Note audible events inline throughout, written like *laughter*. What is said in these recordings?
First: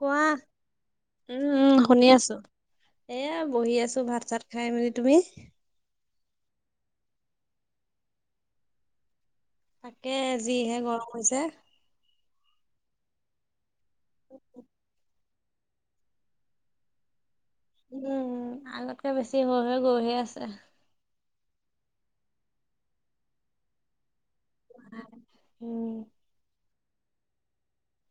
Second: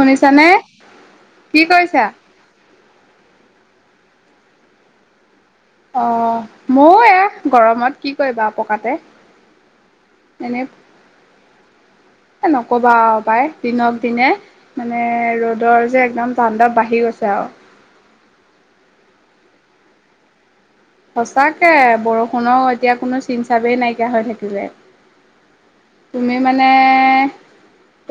কোৱা উম কি উম কৰিছা? শুনি আছো এয়া বহি আছো ভাত- চাত খাই মেলি তুমি অ ময়ো এয়া গৰমত কি কৰিবা পকাতে তাকে এনেই যিহে এ গৰম হৈছে নকবা আৰু পাই দিনক দিনে মানে ৰ'দৰ যে একদম তাণ্ডৱ বাঢ়ি গৈছে আৰু উম আগতকে বেছি হৈ হৈ গৈহে আছে সঁচাকে বৰষুণৰ এতিয়া কোনো চিন চাবেই নাইকিয়া হৈ থাকি লে উম তুমি মানে এ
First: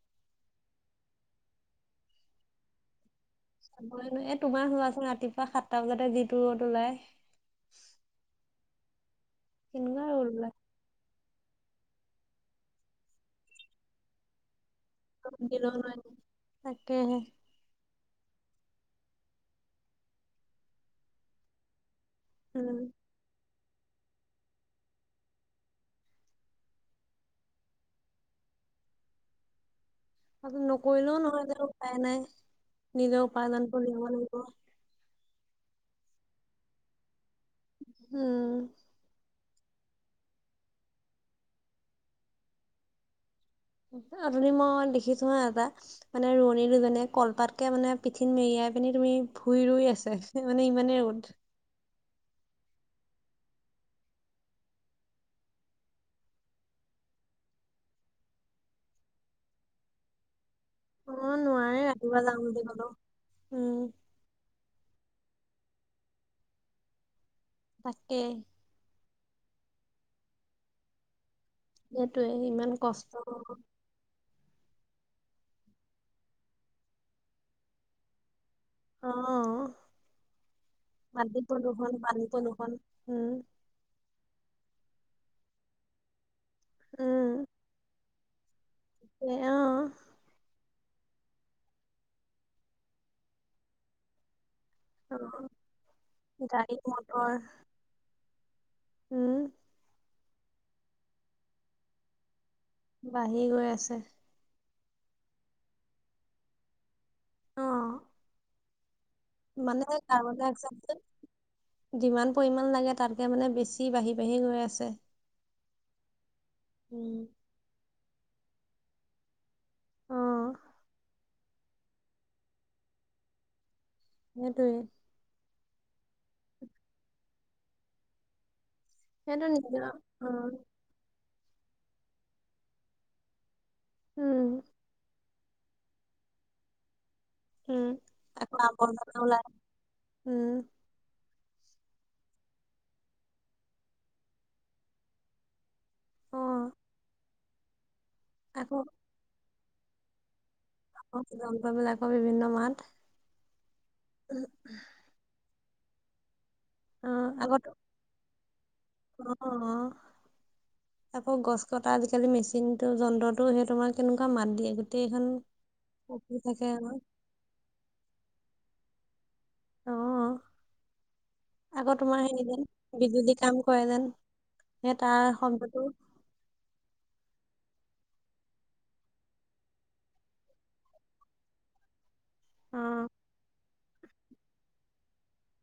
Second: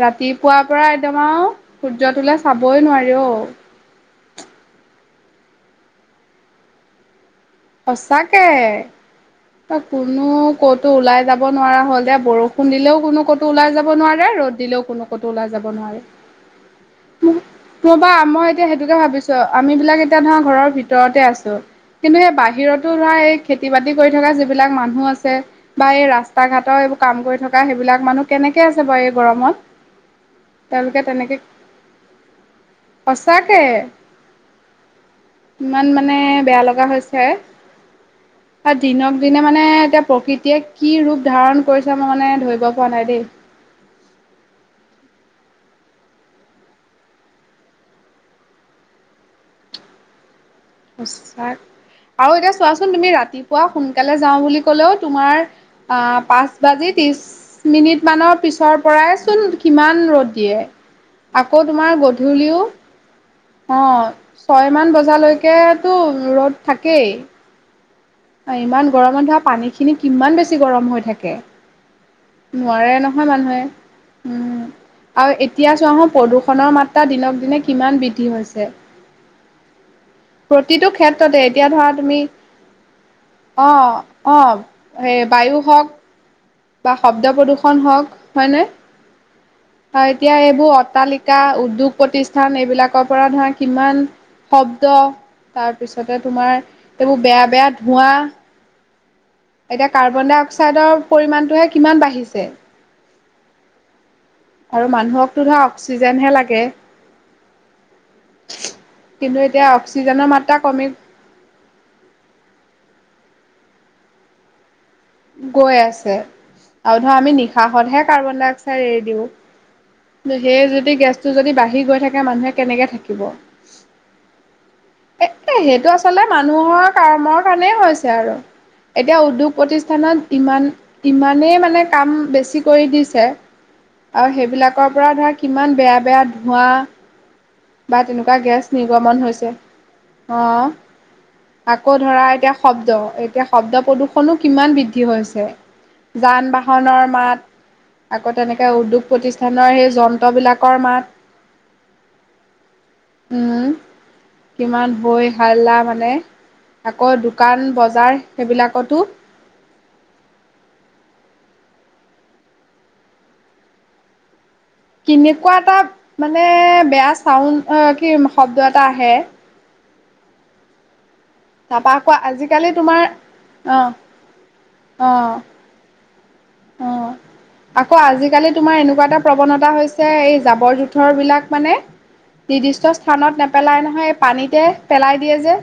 ৰাতিপুৱাৰ পৰা একদম আৰু সূৰ্য্যটোলে চাবই নোৱাৰি অ এ তোমাৰ হোৱাচোন ৰাতিপুৱা সাতটা বজাতে যিটো ৰ'দ ওলাই সচাকে তই কেনেকুৱা ৰ'দ কোনো ওলাই ক'তো ওলাই যাব নোৱাৰা হ'ল দে বৰষুণ দিলেও কোনো ক'তো ওলাই যাব নোৱাৰে ৰ'দ দিলেও কোনো ক'তো ওলাই যাব দিলেও নোৱাৰে নোৱাৰি। তাকেহে কবা মই এতিয়া সেইটোকে ভাবিছো আমি বিলাক এতিয়া ধৰা ঘৰৰ ভিতৰতে আছো কিন্তু সেই বাহি উম বাহিৰতো ধৰা এই খেতি বাতি কৰি থকা যিবিলাক মানুহ আছে বা এই ৰাস্তা ঘাটৰ এইবোৰ কাম কৰি থকা সেইবিলাক মানুহ কেনেকে আছে বাৰু এই গৰমত তেওঁলোকে নকৰিলেও তেনেকে নহয় উপায় নাই নিজৰ সঁচাকে উপাৰ্জন কৰিবই লাগিব ইমান মানে বেয়া লগা হৈছে উম দিনক দিনে মানে এতিয়া প্ৰকৃতিয়ে কি ৰূপ ধাৰণ কৰিছে মই মানে ধৰিব পৰা নাই দেই অথনি মই দেখিছো হা এটা মানে ৰোৱনী দুজনে কলপাতকে মানে পিঠিন মেৰিয়াই পিনি তুমি ভুই ৰুই আছে মানে ইমানেই ৰ'দ আৰু এতিয়া চোৱাচোন তুমি ৰাতিপুৱা সোনকালে যাওঁ বুলি ক'লেও তোমাৰ পাঁচ বাজি ত্ৰিশ মিনিট মানৰ পিছৰ পৰাই চোন কিমান ৰ'দ দিয়ে অ আকৌ নোৱাৰে তোমাৰ ৰাতিপুৱা যাওঁ গধূলিও বুলি ক'লেও উম অ ছয়মান বজালৈকে তো ৰ'দ থাকেই তাকে ইমান গৰমত ধৰা পানীখিনি কিমান বেছি গৰম হৈ থাকে সেইটোয়ে ইমান কষ্ট উ আৰু এতিয়া চোৱাহো প্ৰদূষণৰ মাত্ৰা দিনক দিনে কিমান বৃদ্ধি হৈছে অ প্ৰতিটো মাটি ক্ষেত্ৰতে এতিয়া ধৰা প্ৰদূষণ তুমি পানী প্ৰদূষণ উম অ অ সেই বায়ু হওঁক বা শব্দ উম প্ৰদূ্ষন হওঁক হয় নে এ অ এতিয়া এইবোৰ তালিকা উদ্যোগ প্ৰতিষ্ঠান এইবিলাকৰ পৰা ধৰা কিমান শব্দ অ তাৰপিছতে তোমাৰ গাড়ী এইবোৰ মটৰ বেয়া বেয়া ধোঁৱা উম এতিয়া কাৰ্বন ডাই অক্সাইডৰ পৰিমণটোহে কিমান বাঢ়িছে বাঢ়ি গৈ আছে আৰু মানুহকতো ধৰা অক্সিজেনহে লাগে অ কিন্তু এতিয়া মানে অক্সিজেনৰ কাৰ্বন ডাই মাত্ৰা অক্সাইড কমি যে যিমান পৰিমান লাগে তাতকে মানে বেছি বাঢ়ি বাঢ়ি গৈ আছে গৈ আছে আৰু ধৰ উম আমি নিশাহতহে কাৰ্বন ডাই অক্সাইড এৰি দিওঁ অ সেই যদি গেছটো যদি বাঢ়ি গৈ থাকে মানুহে কেনেকে থাকিব সেইটোৱেই এ সেইটো আচলতে মানুহৰ কামৰ কাৰণেই হৈছে আৰু এতিয়া সেইটো উদ্যোগ নিজৰ অ প্ৰতিষ্ঠানত ইমান ইমানেই মানে কাম বেছি কৰি দিছে আৰু উম সেইবিলাকৰ পৰা ধৰা কিমান বেয়া বেয়া ধোঁৱা উম বা তেনেকুৱা আকৌ গেছ আৱৰ্জনা নিৰ্গমন ওলাই হৈছে অ উম আকৌ ধৰা এতিয়া শব্দ এতিয়া শব্দ প্ৰদূৰ্ষনো কিমান বৃদ্ধি হৈছে অ যান বাহনৰ মাত আকৌ তেনেকে উদ্যোগ প্ৰতিষ্ঠানৰ সেই যন্ত্ৰবিলাক আকৌ যন্ত্ৰবিলাকৰ বিভিন্ন মাত উম কিমান বৈ হালা মানে আকৌ অ' দোকান আগত বজাৰ সেইবিলাকতো অ' আকৌ গছ কটা আজিকালি মেচিনতটো যন্ত্ৰটো সেই তোমাৰ কেনেকুৱা মাত দিয়ে গোটেইখন কেনেকুৱা এটা কঁপি মানে থাকে অ' বেয়া চাউণ্ড কি শব্দ এটা আহে অ' তাৰপা আকৌ তোমাৰ হেৰি যেন আজিকালি তোমাৰ বিজুলী কাম কৰে অ', যেন হে তাৰ অ', শব্দটো অ আকৌ আজিকালি তোমাৰ এনেকুৱা এটা প্ৰৱণতা হৈছে এই জাবৰ জোথৰ বিলাক মানে নিৰ্দিষ্ট অ' স্থানত নেপেলাই নহয় এই পানীতে পেলাই দিয়ে যে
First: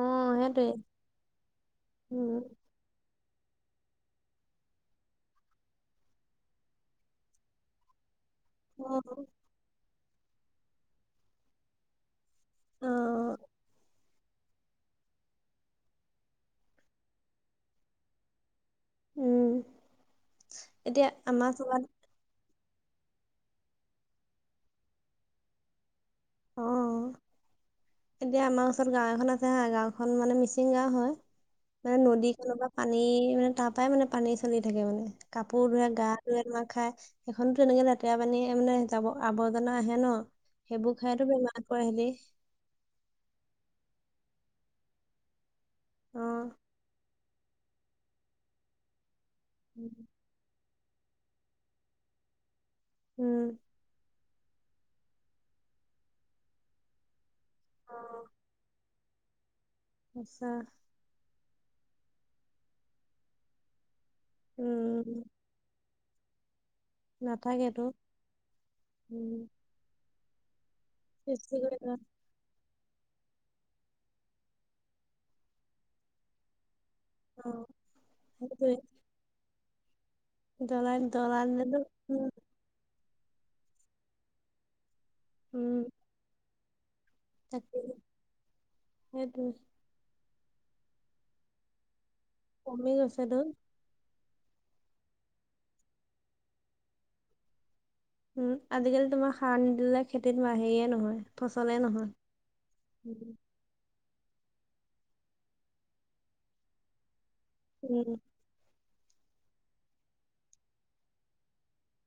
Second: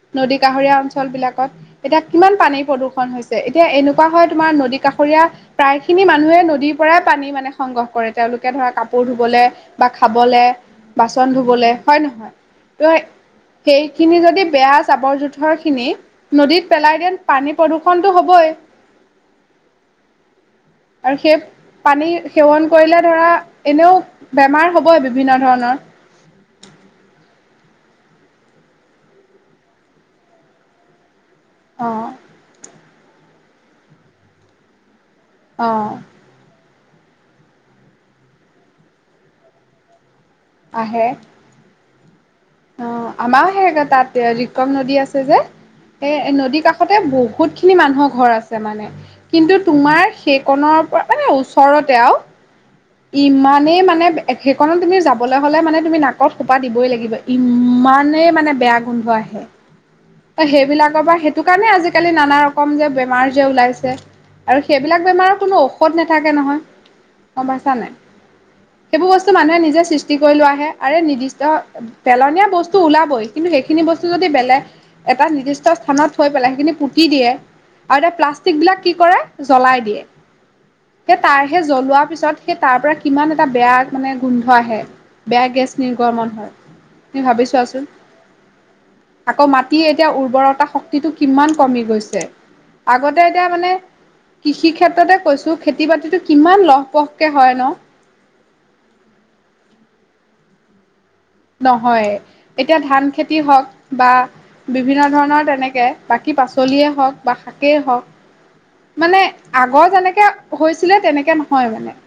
অ' নদী সেইটোৱে কাষৰীয়া অঞ্চল বিলাকত এতিয়া কিমান উম পানী প্ৰদূৰ্ষণ হৈছে এতিয়া এনেকুৱা হয় তোমাৰ নদী কাষৰীয়া প্ৰায় খিনি মানুহে নদীৰ পৰাই পানী মানে সংগ্ৰহ কৰে তেওঁলোকে ধৰা কাপোৰ অ' ধুবলে বা। খাবলে, বাচন ধুবলে হয় নহয় অ' ত। সেইখিনি যদি বেয়া জাবৰ জোথৰ খিনি নদীত পেলাই দেন পানী প্ৰদূষণ টো হবই। উম। এতিয়া আৰু সেই আমাৰ চোবাত পানী সেৱন। কৰিলে ধৰা এনেও বেমাৰ হবই বিভিন্ন ধৰণৰ। অ' এতিয়া আমাৰ ওচৰত গাঁও এখন আছে হা গাঁওখন মানে মিচিং গাওঁ হয় অ মানে নদী খনবা। পানী মানে তাৰ পৰাই মানে পানী চলি থাকে মানে কাপোৰ অ ধুৱে গা ধুৱে তোমাৰ খায়। সেইখনতো এনেকে লেতেৰা পানীয়ে মানে জাবৰ আৱৰ্জনা আহে ন। সেইবোৰ আহে খাইতো বেমাৰ পৰে হেতি। অ আমাও সে তাত ৰিকম নদী আছে যে অ সেই নদীৰ কাষতে বোক। বহুত খিনি মানুহৰ ঘৰ আছে মানে কিন্তু তোমাৰ সেইকণৰ। মানে ওচৰতে আৰু উম ইমানেই মানে। সেইখনণত তুমি যাবলৈ হ'লে মানে তুমি নাকত সোপা দিবই লাগিব ইমানেই মানে বেয়া গোন্ধ আহে। ত আচ্ছা সেইবিলাকৰ পৰা সেইটো কাৰণে আজিকালি নানা ৰকম যে বেমাৰ যে ওলাইছে। আৰু সেইবিলাক উম বেমাৰৰ কোনো ঔষধ নাথাকে নহয়। গম নাথাকে। পাইছা সেইবোৰ বস্তু মানুহে নিজে সৃষ্টি কৰি লোৱাহে। আৰে নিৰ্দিষ্ট সৃষ্টি কৰি পেলনীয়া বস্তু। তো ওলাবই কিন্তু সেইখিনি বস্তু যদি বেলেগ এটা নিৰ্দিষ্ট স্থানত থৈ পেলাই সেইখিনি পুতি। কি দিয়ে অ আৰু এয়া প্লাষ্টিক বিলাক কি কৰে জ্বলাই দিয়ে। দলাৰ সেই তাৰ সেই দলাললৈ। জ্বলোৱাৰ পিছত সেই তাৰ পৰা কিমান এটা বেয়া মানে গোন্ধ আহে বেয়া উম গেছ নিৰ্গমন হয়। তুমি ভাবি তাকে চোৱাচোন আকৌ সেইটোৱে মাটি এতিয়া উৰ্বৰৰ। টা শক্তিটো কিমান কমি গৈছে কমি আগতে গৈছেতো এতিয়া মানে। কৃষি ক্ষেত্ৰতে কৈছো খেতি বাতিটো কিমান লহপহকে হয় ন। উম আজিকালি তোমাৰ সাৰ নিদিলে খেতিত মাহেই নহয়। নহয় এতিয়া ধান উম খেতি হওঁক। বা বিভিন্ন ধৰণৰ তেনেকৈ বাকী পাচলিয়েই হওক। বা শাকেই হওক উম মানে আগৰ যেনেকে হৈছিলে তেনেকে নহয় মানে।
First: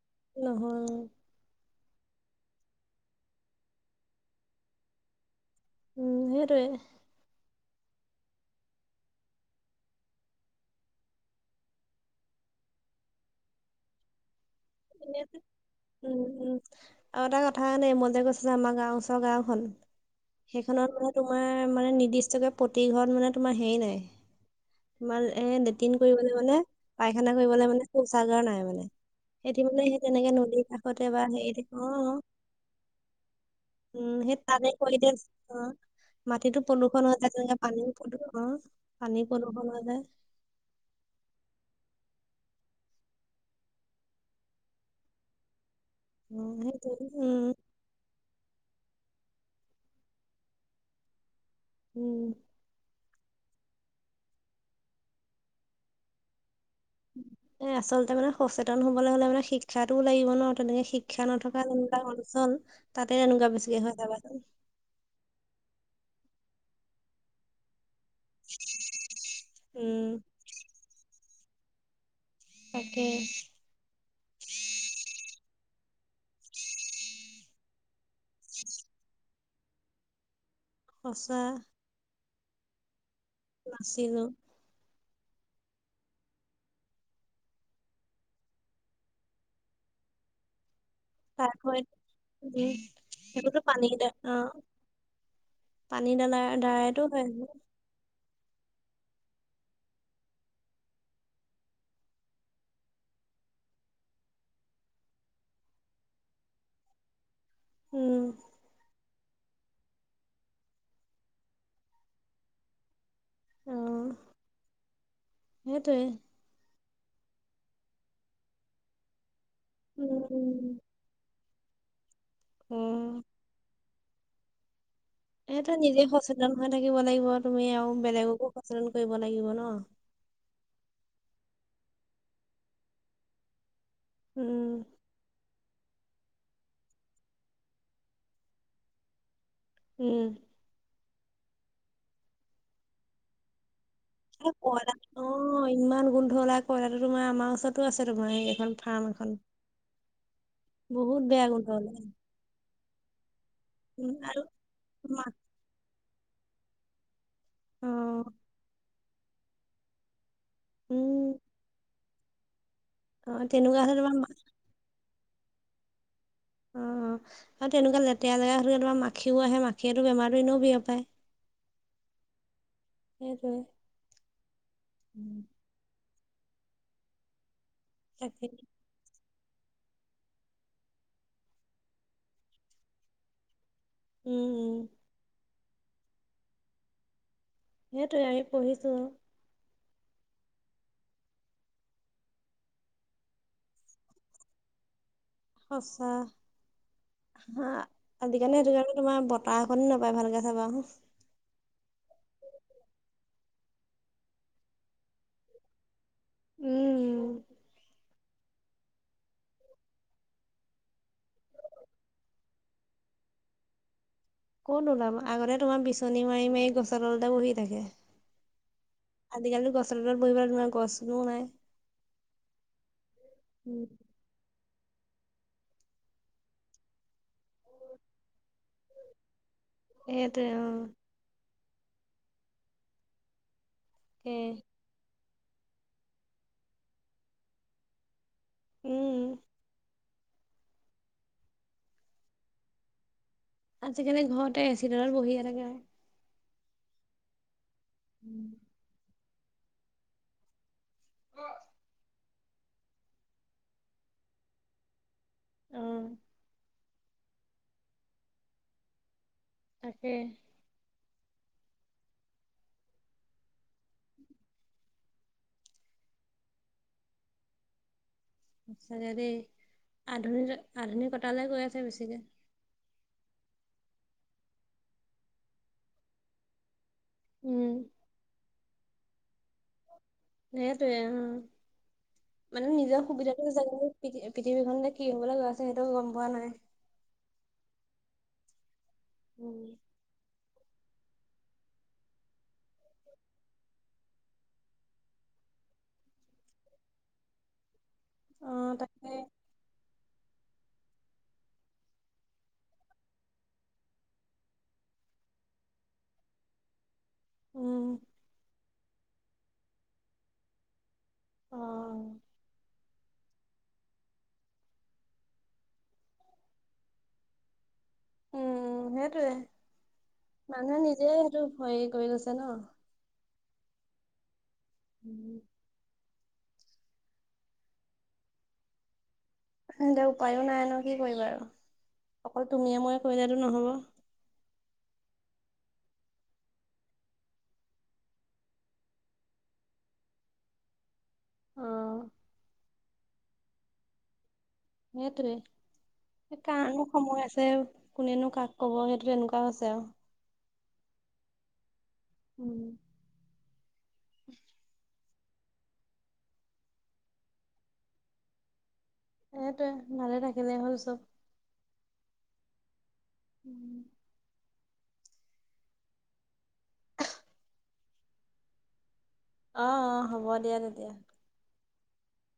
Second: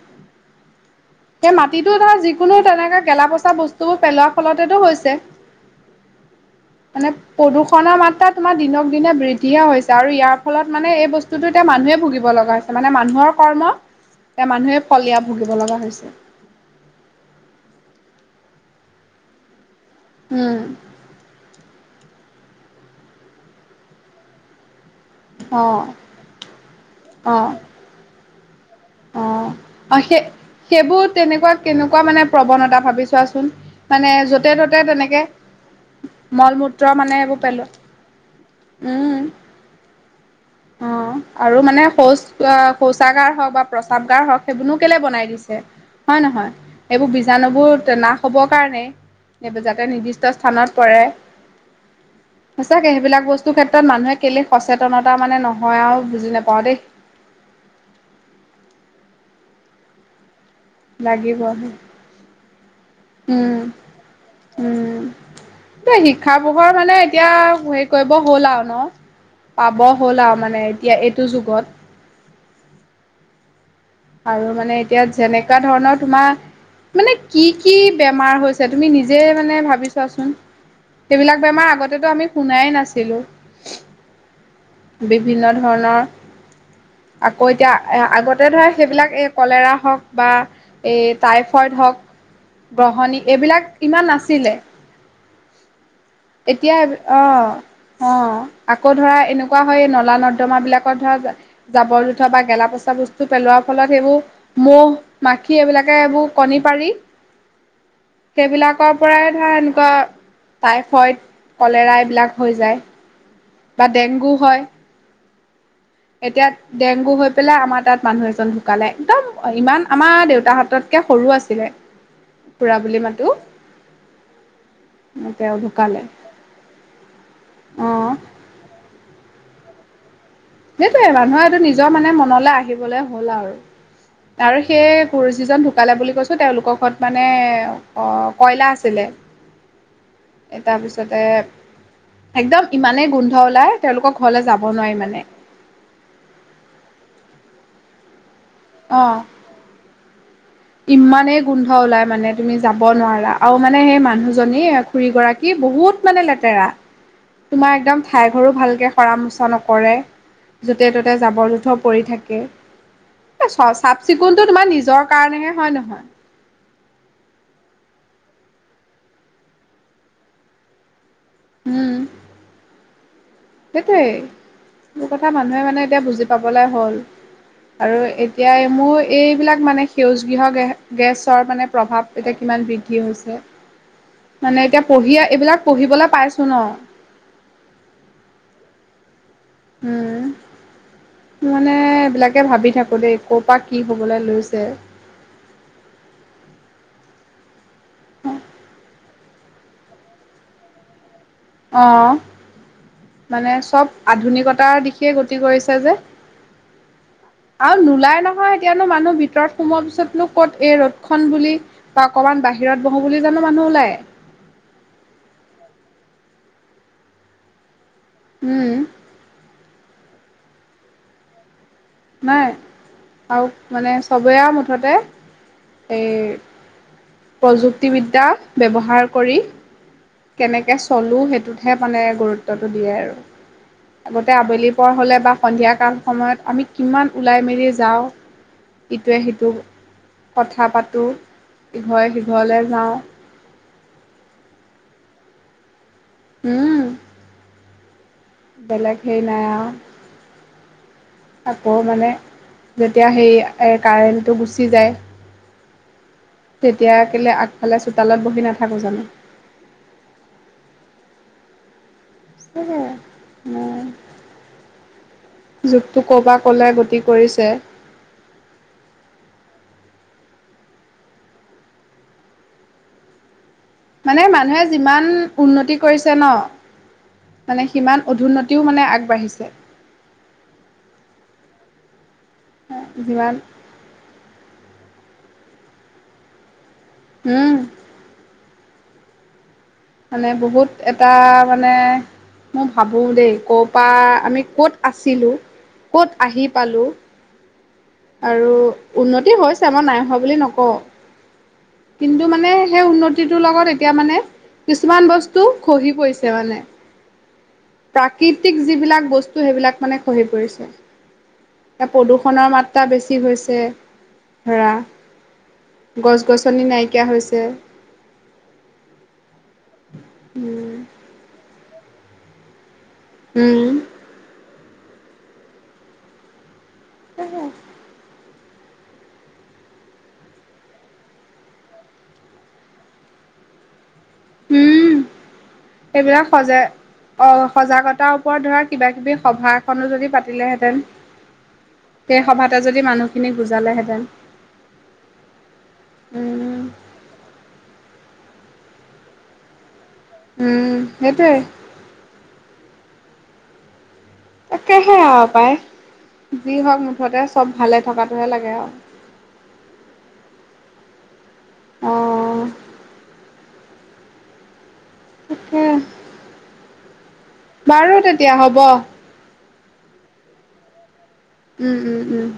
নহয়। সেই মাটিতো ধৰা যিকোনো তেনেকা গেলা পচা বস্তুবোৰ পেলোৱাৰ ফলতেটো হৈছে। উম সেইটোয়ে। মানে প্ৰদূষণৰ মাত্ৰা তোমাৰ দিনক দিনে বৃদ্ধিয়ে হৈছে আৰু ইয়াৰ ফলত মানে এই বস্তুটো এতিয়া মানুহে ভুগিব লাগে। লগা হৈছে মানে মানুহৰ কৰ্ম। এতিয়া মানুহে ফল এয়া ভুগিব লগা হৈছে উম উম আৰু এটা কথা দেই ম‌ই যে কৈছো। পিছে আমাৰ গাওঁ ওচৰৰ গাওঁ খন উম সেইখনত মানে তোমাৰ মানে নি। বিশ টকা প্ৰতি ঘৰত মানে তোমাৰ হেৰি নাই। তোমাৰ এ অ লেটিন কৰিবলৈ মানে পায়খানা অ কৰিবলৈ মানে শৌচাগাৰ নাই মানে। অ সেইটো মানে অ সেই তেনেকে নদীৰ কাষতে সেইবোৰ বা তেনেকুৱা হেৰিতে কেনেকুৱা অ', মানে প্ৰৱণতা ভাবি চোৱাচোন। মানে উম সেই য'তে তাৰে ত'তে কৰি দে। তেনেকে মল মাটিতো মূত্ৰ প্ৰদূষন মানে হৈ যায় এইবোৰ তেনে পেলোৱা পানী অ উম। পানী প্ৰদূষন হৈ যায়। অ। আৰু মানে শৌচ শৌচাগাৰ হওক বা প্ৰসাদ গাৰ হওক সেইবোৰনো কেলে বনাই দিছে। হয় অ', নহয় সেইটোৱে এইবোৰ উম, বীজাণু বোৰ নাশ হব। যাতে নিৰ্দিষ্ট স্থানত পৰে উম। সঁচাকে সেইবিলাক। বস্তু ক্ষেত্ৰত মানুহে কেলে সচেতনতা মানে নহয় আৰু বুজি নাপাওঁ দেই। এ আচলতে মানে সচেতন হ'বলৈ হ'লে মানে শিক্ষাটোও লাগিব ন। তেনেকে শিক্ষা লাগিব নথকা যোনবিলাক অঞ্চল। তাতে এনেকুৱা উম, বেছিকে হয় চাবাচোন। খাৰ পোহৰ মানে এতিয়া হেৰি কৰিব হ'ল আৰু ন পাব উম হ'ল আৰু মানে এতিয়া এইটো স যুগত *unintelligible* তাকে আৰু মানে এতিয়া যেনেকুৱা ধৰণৰ তোমাৰ মানে কি কি বেমাৰ হৈছে তুমি নিজে মানে ভাবি চোৱাচোন সঁচা সেইবিলাক বেমাৰ আগতেতো আমি শুনাই নাছিলো নাছিলো বিভিন্ন ধৰণৰ আকৌ এতিয়া আগতে ধৰে সেইবিলাক এই কলেৰা হওঁক বা এই টাইফইড তাৰপৰি হওঁক উম গ্ৰহণী সেইবোৰতো এইবিলাক পানী দা ইমান অ নাছিলে পানী দালা এতিয়া দ্বাৰাইতো হয় ন। অহ অহ আকৌ ধৰা এনেকুৱা হয় নলা নৰ্দমা বিলাকৰ ধৰা জাবৰ জোথৰ বা গেলা পচা বস্তু পেলো পেলোৱাৰ ফলত সেইবোৰ মহ মাখি এইবিলাকে এইবোৰ কণী পাৰি উম সেইবিলাকৰ পৰাই ধৰা এনেকুৱা তাই হয় কলেৰা এইবিলাক হৈ যায় অ বা ডেংগু হয় সেইটোৱে এতিয়া ডেংগু হৈ পেলাই আমাৰ তাত মানুহ এজন ঢুকালে একদম ইমান উম আমাৰ দেউতা উম হাততকে সৰু আছে যে খুডা বুলি উম মাতো তেওঁ এইটো ঢুকালে নিজে সচেতন হৈ থাকিব লাগিব তুমি আৰু অ', বেলেগকো সচেতন কৰিব লাগিব ন সেইটোয়ে মানুহ এইটো নিজৰ মানে মনলৈ আহিবলে হ'ল আৰু আৰু উম সেই গুৰু যিজন ঢুকালে বুলি কৈছোঁ তেওঁলোকৰ ঘৰত মানে কয়লা আছিলে উম যাতে একদম ইমানেই গোন্ধ ওলাই তেওঁলোকৰ ঘৰলে যাব নোৱাৰি মানে অহ ইমান গোন্ধ উলা কয়লাতো তোমাৰ আমাৰ ওচৰতো আছে তোমাৰ এই এখন ফাৰ্ম অঁ এখন ইমানেই গোন্ধ ওলাই মানে তুমি যাব নোৱাৰা আৰু মানে সেই উম, আৰু মানুহজনী খুৰী মা গৰাকী বহুত মানে লেতেৰা তোমাৰ অ একদম ঠাই ঘৰো ভালকে সৰা মোচা নকৰে যতে ত'তে উম জাবৰ জোথৰ পৰি থাকি কে অ তেনেকুৱা হ'লে চাফ তোমাৰ মা চিকুণতটো তোমাৰ নিজৰ কাৰণেহে হয় নহয় অহ আৰু তেনেকুৱা লেতেৰা জেগৰা হ তোমাৰ মাখিও আহে মাখিয়ো বেমাৰতো এনেও বিয়পাই পায় উম। সেইটোৱে সেইটোই মোৰ কথা উম। মানুহে মানে এতিয়া বুজি পাবলে হ'ল। আৰু তাকে এতিয়া মোৰ এইবিলাক মানে সেউজ গৃহ গেছৰ মানে প্ৰভাৱ এতিয়া কিমান বৃদ্ধি হৈছে। উম মানে উম এতিয়া পঢ়ি এইবিলাক পঢ়িবলৈ পাইছো ন। সেইটোৱে আমি পঢ়িছো আৰু উম মানে এইবিলাকে ভাবি থাকো দেই ক' পৰা কি হবলৈ লৈছে সঁচা হা আজিকালি সেইটো কাৰণে তোমাৰ বতাহ এখনি নাপায় ভালকে চাবা অহ মানে চব আধুনিকতাৰ দিশে গতি কৰিছে যে উম আৰু নোলাই ন ন এতিয়ানো মানুহ ভিতৰত সোমোৱাৰ পিছতনো ক'ত এই ৰ'দ খন বুলি বা অকনমান বাহিৰত বহো বুলি জানো না মানুহ ওলাই কত নোলাম আগতে তোমাৰ বিচনী মাৰি মাৰি গছৰ তলতেটা বহি থাকে উম চেন্দেলত বহিবলে গছনোও নাই নাই আৰু উম। মানে চবে মতে মুঠতে এই। প্ৰযুক্তিবিদ্যা ব্যৱহাৰ কৰি। সেইটোৱে অ কেনেকে চলোঁ সেইটোতহে মানে গুৰুত্বটো দিয়ে আৰু। আগতে তাকে আবেলি পৰ হলে বা সন্ধিয়া কাল সময়ত আমি কিমান ওলাই মেলি যাওঁ। ইটোৱে উম সিটো। কথা পাতোঁ ইঘৰে সিঘৰলৈ যাওঁ। আজিকালি ঘৰতে এচি তলত বহি এনেকে উম। উম। বেলেগ সেইৰি নাই আও, আকৌ মানে যেতিয়া সেই কাৰেণ্টটো গুচি যায়। উম। তেতিয়া কেলে আগফালে চোতালত বহি নাথাকোঁ জানো। তাকে। সেইটোৱে উম। যুগটো ক'পা ক'লে গতি কৰিছে। সঁচাকে দেই আধুনিক আধুনিকতালৈ গৈ আছে বেছিকে। মানে মানুহে যিমান উন্নতি কৰিছে ন উম মানে সিমান অধুন্নতি ও মানে আগবাঢ়িছে। সেইটোয়ে উম মানে নিজৰ যিমান সুবিধাটো জাগ পৃথিৱীখনতে কি হয়। কলে গৈ আছে সেইটো গম পোৱা নাই। উম। উম। মানে বহুত এটা মানে মই ভাবো দেই ক' পৰা আমি কত আছিলো ক'ত আহি পালো। আৰু অ তাকে উন্নতি হৈছে আমাৰ নাই হোৱা বুলি বুলি নকওঁ, কিন্তু মানে সেই উন্নতিটোৰ লগত এতিয়া মানে কিছুমান বস্তু খহি পৰিছে মানে, উম প্ৰাকৃতিক যিবিলাক বস্তু সেইবিলাক মানে খহি পৰিছে, অ। এ প্ৰদূষণৰ মাত্ৰ টা বেছি হৈছে ধৰা। গছ গছনি নাইকিয়া হৈছে। উম সেইটোয়ে উম মানুহে নিজে সটো। *unintelligible* হয় এই কৰি গৈছে ন। উম। *unintelligible* *inaudible* হে হে *unintelligible* তিয়া উপায়ো নাই ন কি কৰিবা আৰু অকল তুমিয়ে ময় কৈ যো নহব। উম এইবিলাক সজে। অ সজাগতাৰ ওপৰত ধৰা কিবা কিবি সভা এখনো যদি পাতিলেহেঁতেন। সেই সভাতে যদি মানুহখিনি বুজালেহেঁতেন। সেইটোৱে উম কাৰো সময় আছে কোনেনো ক'ব সেইটো এনেকুৱও আছে। উম সেইটোৱে। উম *unintelligible* তাকেহে আৰু পায়, যি হওঁক মুঠতে চব ভালে থকাটোহে লাগে আও। এইটোৱে ভালে থাকিলে হ'ল চব। অহঁ। উম *unintelligible* তাকে। বাৰু তেতিয়া হ'ব। আহ অ হ'ব দিয়া তেতিয়া। উম উম উম।